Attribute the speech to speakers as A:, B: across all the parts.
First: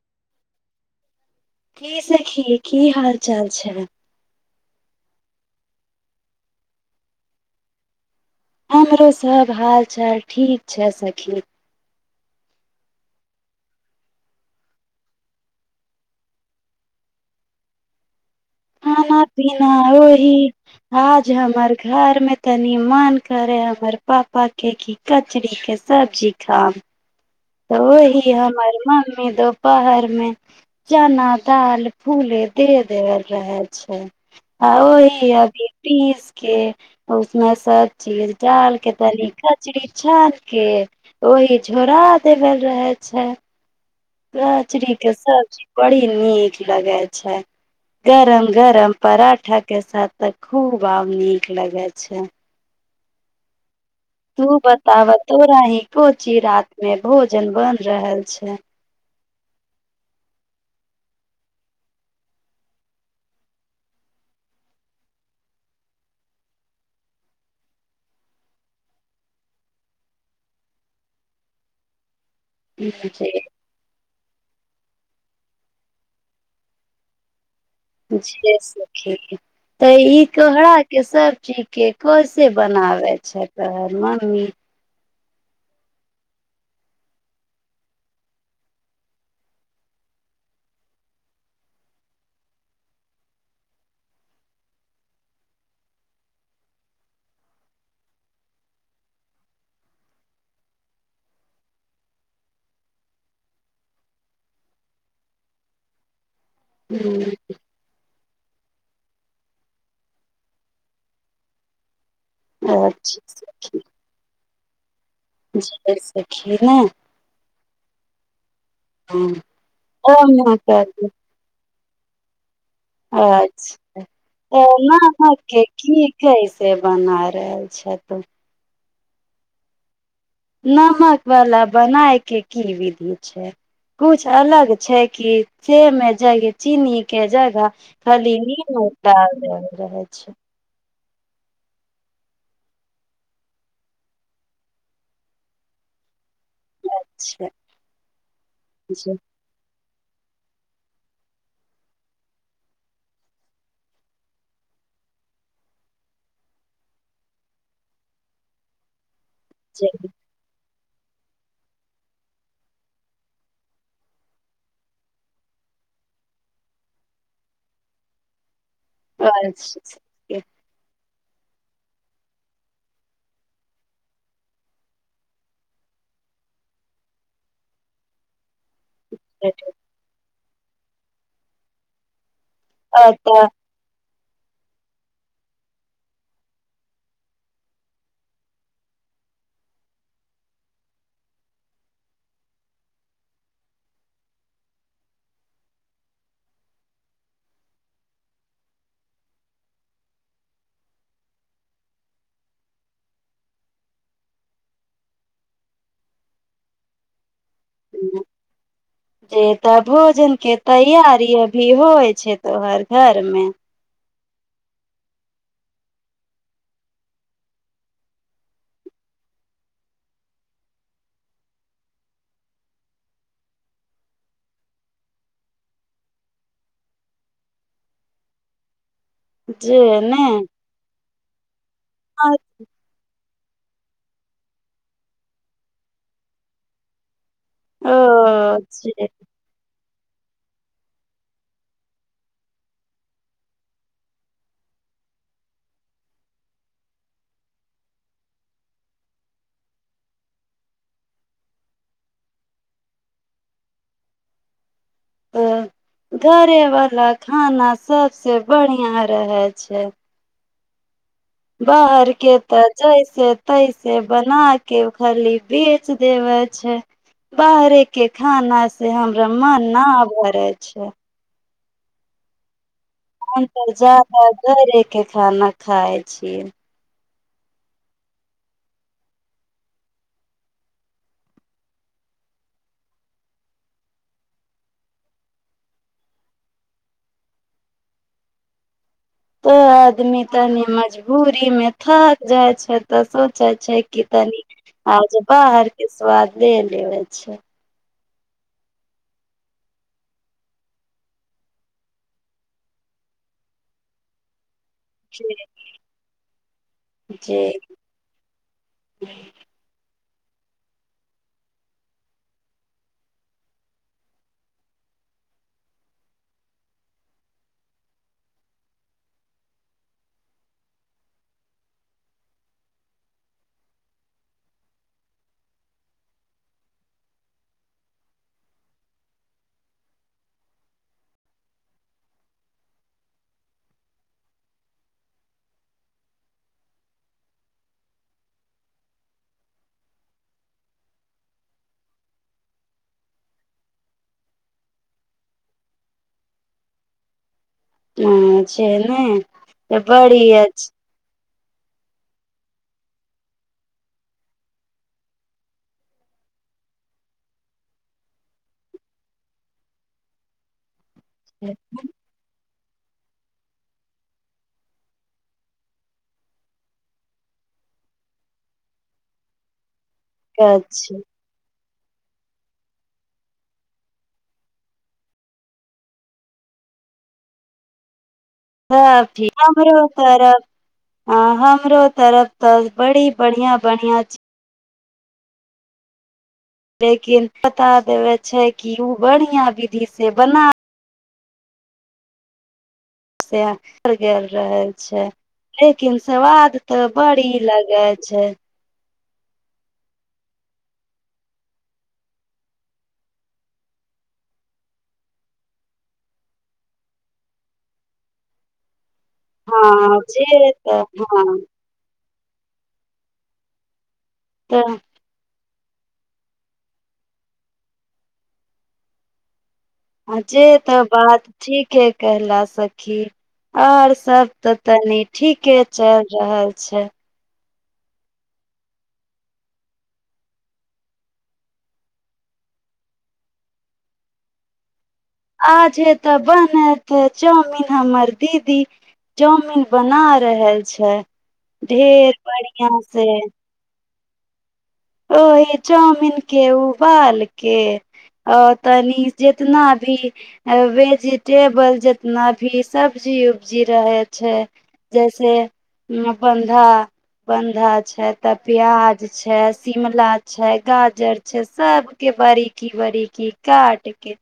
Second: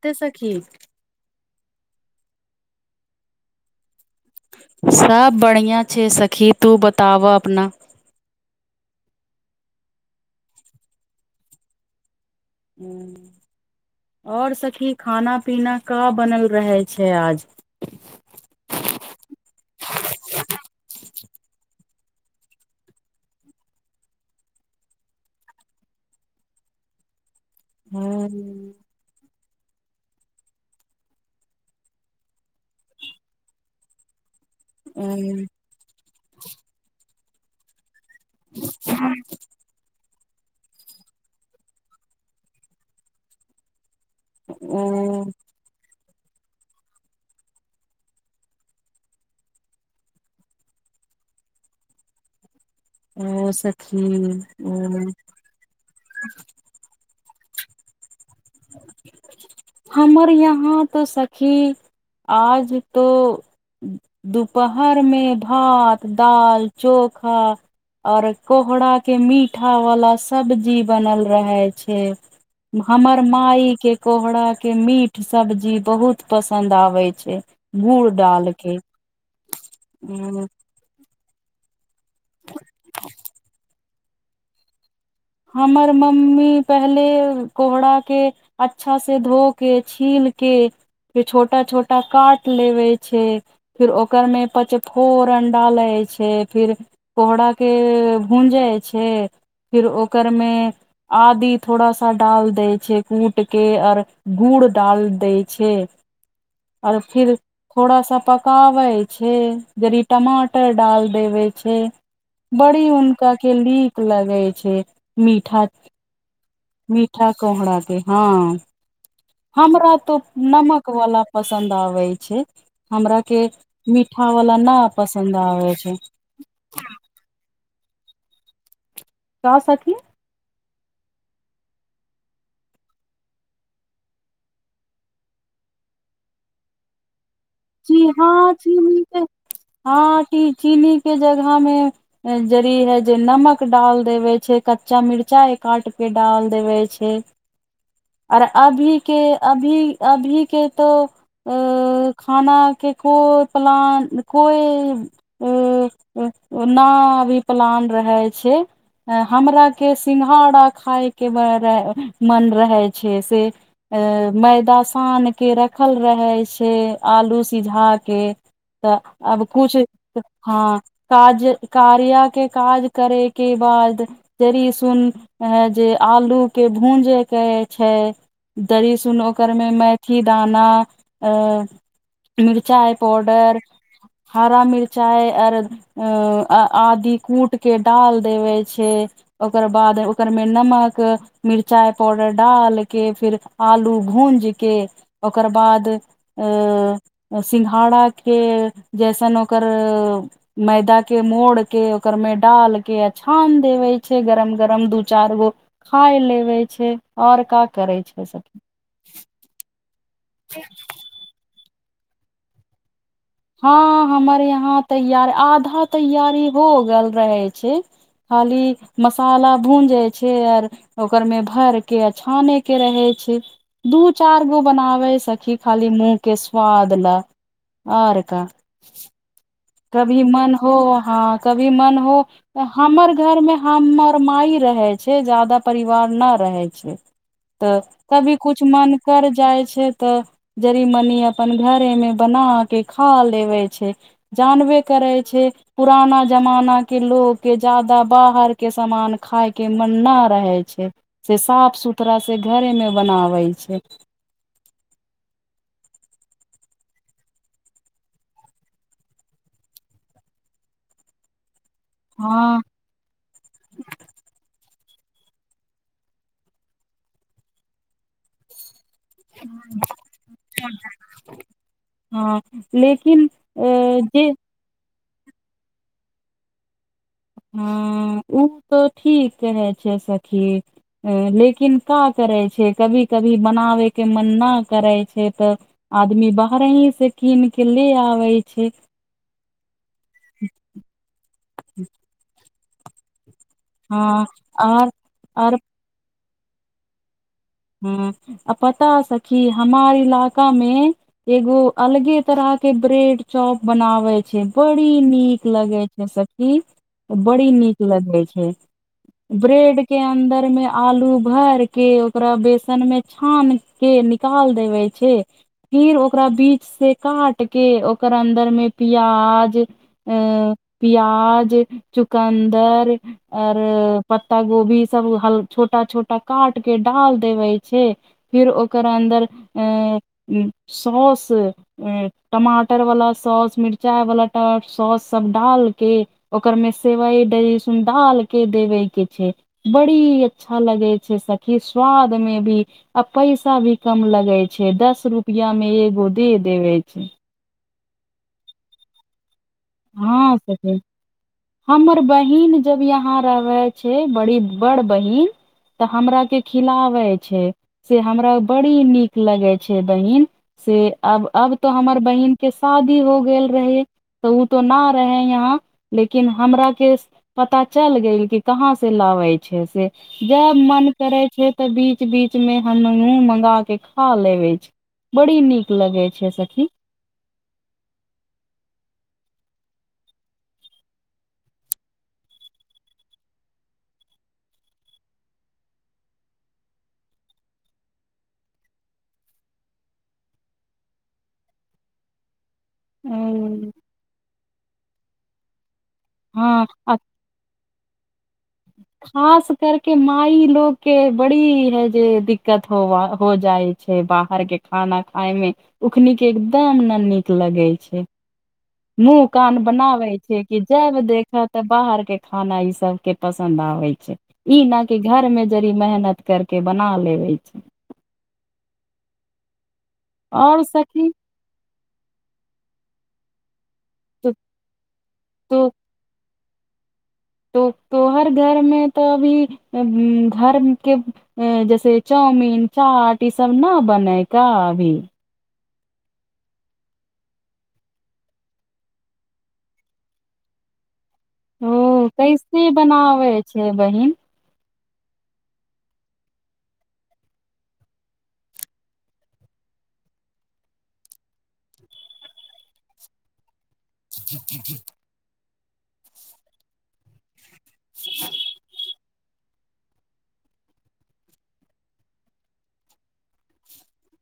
A: ते सखी
B: की सखी की हाल चाल छै
A: सब बढ़ियाँ छै सखी तू बतावह अपना
B: हमरो सब हालचाल ठीक छै सखी
A: आओर सखी खाना पीना का बनल रहै छै आज
B: खाना पीना ओही आज हमर घरमे तनी मन करे हमर पापाके कि कचरी के सब्जी खाउ तऽ ओहि
A: ओ
B: हमर मम्मी दो पहर मे चना दाल फूले दे देेवल रहे छै आ ओहहि अभी पीस के [unintelligible] चीज डालके तऽनी खचड़ी छान के ओहि छोड़ा भेल रहै छै
A: ओ
B: कचरी के सब्जी बड़ी नीक लगे छै गरम गरम पराठा के साथ त खूब आओर नीक लगे छै
A: ओ सें
B: [unintelligible] तू बताबतो री कोची रात में भोज [inaudible] भोजन बन रहल छै [unintelligible]
A: हमर यहाँ तो सखी आज तो दुपहर मे भात दाल चोखा आओर कोहराके मीठा वला सब्जी बनल रहै छै हमर
B: जी
A: माई के कोहरा के मीट सब्जी बहुत पसन्द आबै छै गुड़ डाल के
B: तऽ ई
A: उम्म
B: कहरा के स- ठीके कोसे बनावे छै तोहर मम्मी
A: हमर मम्मी पहिले कोहराके अच्छासँ धोके छीलके फेर छोटा छोटा काट लेबै छै फिर ओकरमे पचफोरन डाले छै फिर कोहराके भूँजै छै फिर ओ कूकर मे आदी थोड़ा सा डाल दै छै कूट के आओर गुड़ डाल दै छै आओर
B: ह
A: फिर थोड़ा सा पकाबै छै यदि टमाटर डाल देबै छै बड़ी
B: अच्छा
A: उनका के
B: सखी
A: लीक लगै ठीक मिठा
B: जी सखी ने ह
A: मिठा कोहरा के हँ हमरा तऽ
B: हम
A: नमक वला पसन्द पवई छै। हमरा के
B: अचछा,
A: मीठा
B: त
A: वाला न
B: नह
A: पसन्द
B: के
A: आबै छै
B: की कैसे बना रहल। छ तो।
A: क्य सखी।
B: नमक वाला बनाय के की विधि छै, कुछ अलग छै कि से मे जग चीनी के जग
A: जी हँ
B: खाली नीमू
A: चीनी के
B: रहल
A: हँ
B: छै।
A: चीनी के जगह में जड़ है जे नमक डाल देवे छै, कच्चा मिर्चा एक आठ पेट डाल देबे छै, आ ओर अभी
B: अच्छा
A: के
B: जी
A: अभी अभी के तो अ खानाक के कोइ प्लान, कोइ न अभी प्लान रहै छै। हमरा
B: जी
A: के सिंघाड़ा खााय के बड़ा मन रहे छै से, मैदा शान के रखल रहै छै। आलू सिझा के। तऽ आब कुछु हँ आज कार्या के काज करय के बाद जड़सुन जे आलू के भूजय के छै। दरी सुन ओकर मे मैथि दाना अ मिरचाइ
B: अच्छा तऽ
A: पौडर हरा मिर्चाइ आर आदि कूटि कऽ डालि देबै छै, ओकर बाद ओकर मे नमक मिर्चाइ पाउडर डालि कऽ फेर आलू भूज कऽ ओकर बाद सिंघाड़ा के जैसन ओकर मैदा के मोड़ के ओकर मे डालके छान देबै छै, गरम गरम दु चार गो खाय लेबै छै आ ओर का करै छै सखी।
B: जे तऽ भोजन के तैयारी अभी होइ छै तोहर घर मे
A: हँ हमर याँ तैयार आधा तैयारी हो गेल रहे छै, खाली मसाला भूजइ छै आर ओकर मे भर के छाने के रहे छै, दू चार गो बनाबे सखी खाली मुूँह के स्वाद ल आर का
B: जे
A: कभी
B: ने
A: मन हो हँ कब भी मन हो तऽ हमर घर मे हमर और माई रहै छै जादा परिवार न रहै छै। तऽ
B: ओ
A: कभी कुछु मन
B: जे
A: कर जाइ छै तऽ जड़ीमनी अपन घरे मे बना के खा लेबे छै। जानबे करै छै पुराना जमाना के लोक के जाादा बाहर के सामान खाय के मन नहि रहै छै से साफ सुथराा सँ घरे मे बनाबै छै।
B: त घरेवाला खाना सबसे बढ़िआ रहै छै। बाहर के
A: हँ
B: तऽ जैसे तैसे बना के खाली बेच देव छै बाहरे के खाना से हमरा मन ना भरे छै
A: हँ लेकिन अ
B: अंतर ज्यादा
A: जे
B: [unintelligible] के खाना खाइ छियै
A: हँ ओ तऽ ठीक कहै छै सखी लेकिन का करै छै कभी कभी बनाबै के मन ना करै छै तऽ आदमी बाहरे हीं से कीन कऽ ले आबै छै
B: त आदमी तनि मजबूर दिन मे थक जा- अच्छा तऽ स
A: हँ आर आर
B: [unintelligible] ले लेबै छै
A: ह आ पता सखी हमार इलाका मे एगो अलगे तरह के ब्रेड चाप बनाबे छै बड़ी नीक लगे छै सखी बड़ी
B: जी
A: नीक लगे छै ब्रेड के अन्दर में आलू भर के ओकरा बेसन मे छान के निकाल देवे छै फिर ओकरा बीच से काट के ओकर अन्दर में प्याज प्याज चुकन्दर आओर पत्ता गोभी सब छोटा छोटा काट के डाल देवे छै फिर ओकर अन्दर सॉस टमाटर वाला सौस मिरचाई वाला सौस सब डाल के ओकर मे सेवई दहीसब डाल के देवे के छै बड़ी अच्छा लगे छै के स्वाद मे भी आ पैसा भी कम लगे छै दस रुपआ मे एगो दे देवे छै
B: माँ छै ने बड़ी
A: हँ
B: अछि
A: सखी [unintelligible] [unintelligible] [unintelligible] [unintelligible]
B: अछि
A: [unintelligible] [unintelligible]
B: [unintelligible] [unintelligible]
A: हूँ
B: [unintelligible] ठीक
A: हँ आ
B: [unintelligible] अच्छा
A: [unintelligible] मुँह कान
B: हँ
A: बनाबे छै
B: जे
A: कि
B: तऽ
A: जायब
B: हँ
A: देखे तऽ बाहर के खाना ई सब के पसन्द आबे छै ई
B: तऽ
A: न कि घरमे [unintelligible]
B: जे तऽ बात ठीक है कहला सखी और सब
A: तो
B: त तनी ठीके
A: तो
B: चल रहल छे
A: तो तोहर घईर मे तऽ अभी घर के जैसे चाउमीन चाट ई सब ना बनेै त अभी।
B: आजे त बनेते चाउमिन हमर दीदी चाउमिन बना रहल छै।
A: ओ
B: ढेर
A: कैसे
B: बढ़िया से
A: बनाबे छै बहिन।
B: ओहि चाउमिन के उबाल के आ तनि जितना भी वेजिटेबल जितना भी सब्जी उ उ जी रहै छै जैसे। मै बंधा बं धा छै तऽ पिया ज छै। शिमला छै गाजर छै सभके बड़ीकी बड़ीकी काट क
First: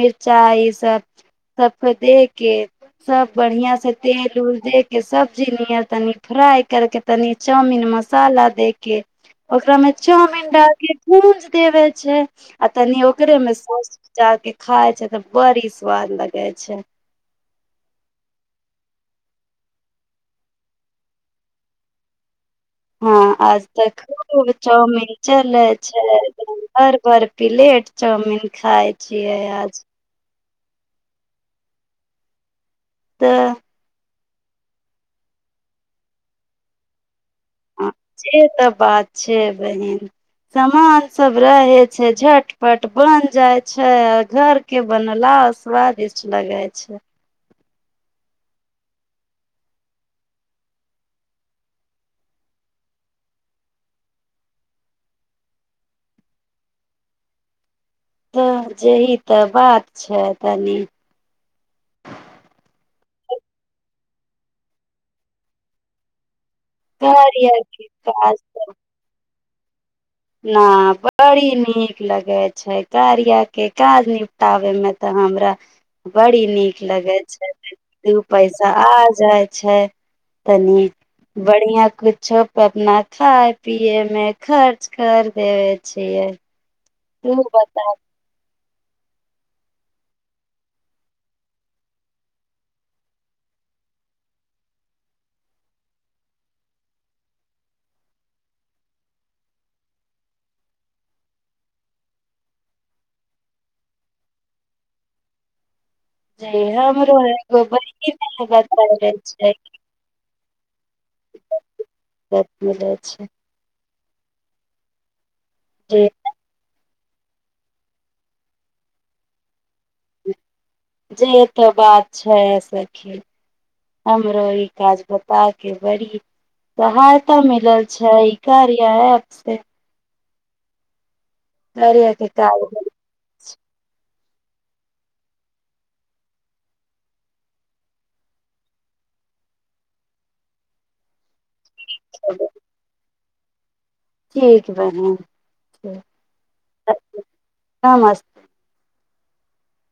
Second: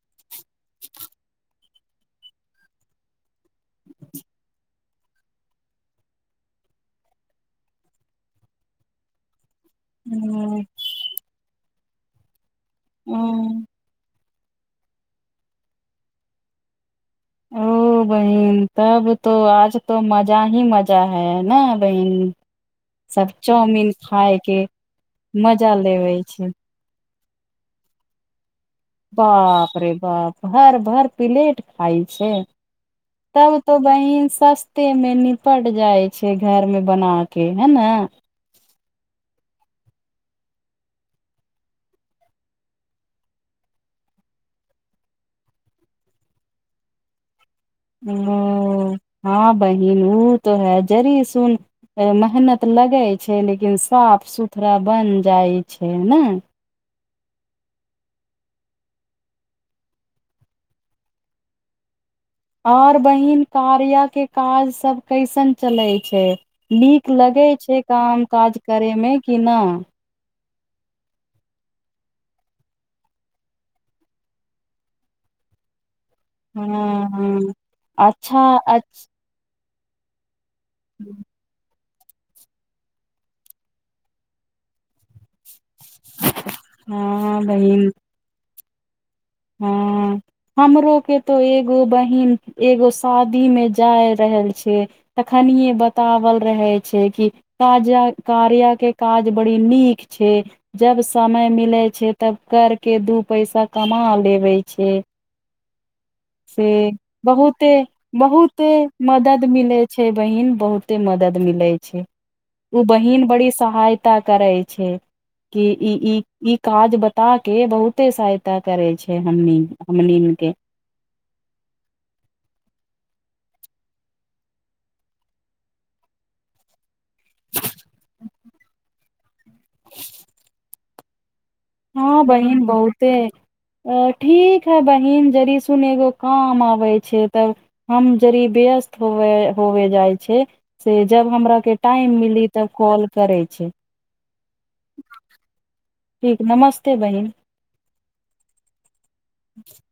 B: मिरचाइसभ सभके दे के सभ बढ़िआँ से तेल उल दे के सबजी नियर तनी फ्राइ करके तनी चाउमिन मसाला दे के। ओकरा में चाउमिन
A: हूँ
B: द के भूंज देबे। छै। आ तनी ओकरे में
A: हूँ
B: सौस डाल के खाय छै तऽ बड़ी स्वद लगे छै।
A: ओ बहिन तब तो आज तो मजा ही मजा हैै न बहिन। सब
B: हँ आज तऽ
A: चाउमिन खाय
B: खूब
A: के
B: चौमीन चलै
A: मजा
B: छै
A: लेबे
B: एकदम भर-भर। Pellet chowmein.
A: बाप रे बाप। भर भर प्लेट खाइ छै।
B: तऽ
A: तब तो बहिन स सस्ते में निपट जाय छै घर में बना के है ने
B: अछ से तऽ बात छै बहीन। सामान सब रहै छै झटपट बन जाइ छै आ घर के बनला स्वादिष्ट लगै छै।
A: ओ हँ बहिन ओ तो है जड़ सुन मेहनत लगै छै लेकिन साफ सुथरा बइन जाइ छै न।
B: तऽ जेही तऽ बात छै तनी।
A: आओर बहिन कार्या के काजसभ कैसन चलैत छै। नीक लगै
B: कार्य
A: छै
B: के
A: काम काज करे मे। किना।
B: ना बड़ी नीक लगै छै कारियाके काज निपटाबयमे तऽ हमरा। बड़ी नीक
A: हँ
B: लगे छै
A: हँ
B: दु
A: अच्छा
B: पैसा आ
A: अच
B: जाय। छै। तनी बढ़िया। कुछो पे अपना खााय पियए में खर च कर देबे छियै।
A: हँ बहिन
B: [unintelligible]
A: [unintelligible] [unintelligible] [unintelligible]
B: जे हमरो एगो बहिने बताबै छै मदद मिलै छै
A: [unintelligible] कि ई
B: जे
A: ई ई काज बत ता के बहुते सहायता करे छै के हमनी
B: [unintelligible] [unintelligible]
A: [unintelligible]
B: कार्य के काज
A: [unintelligible] [unintelligible] [unintelligible] करै छै
B: ठीक बहिन
A: ठीक नमस्ते बहिन
B: नमस्ते
A: [unintelligible]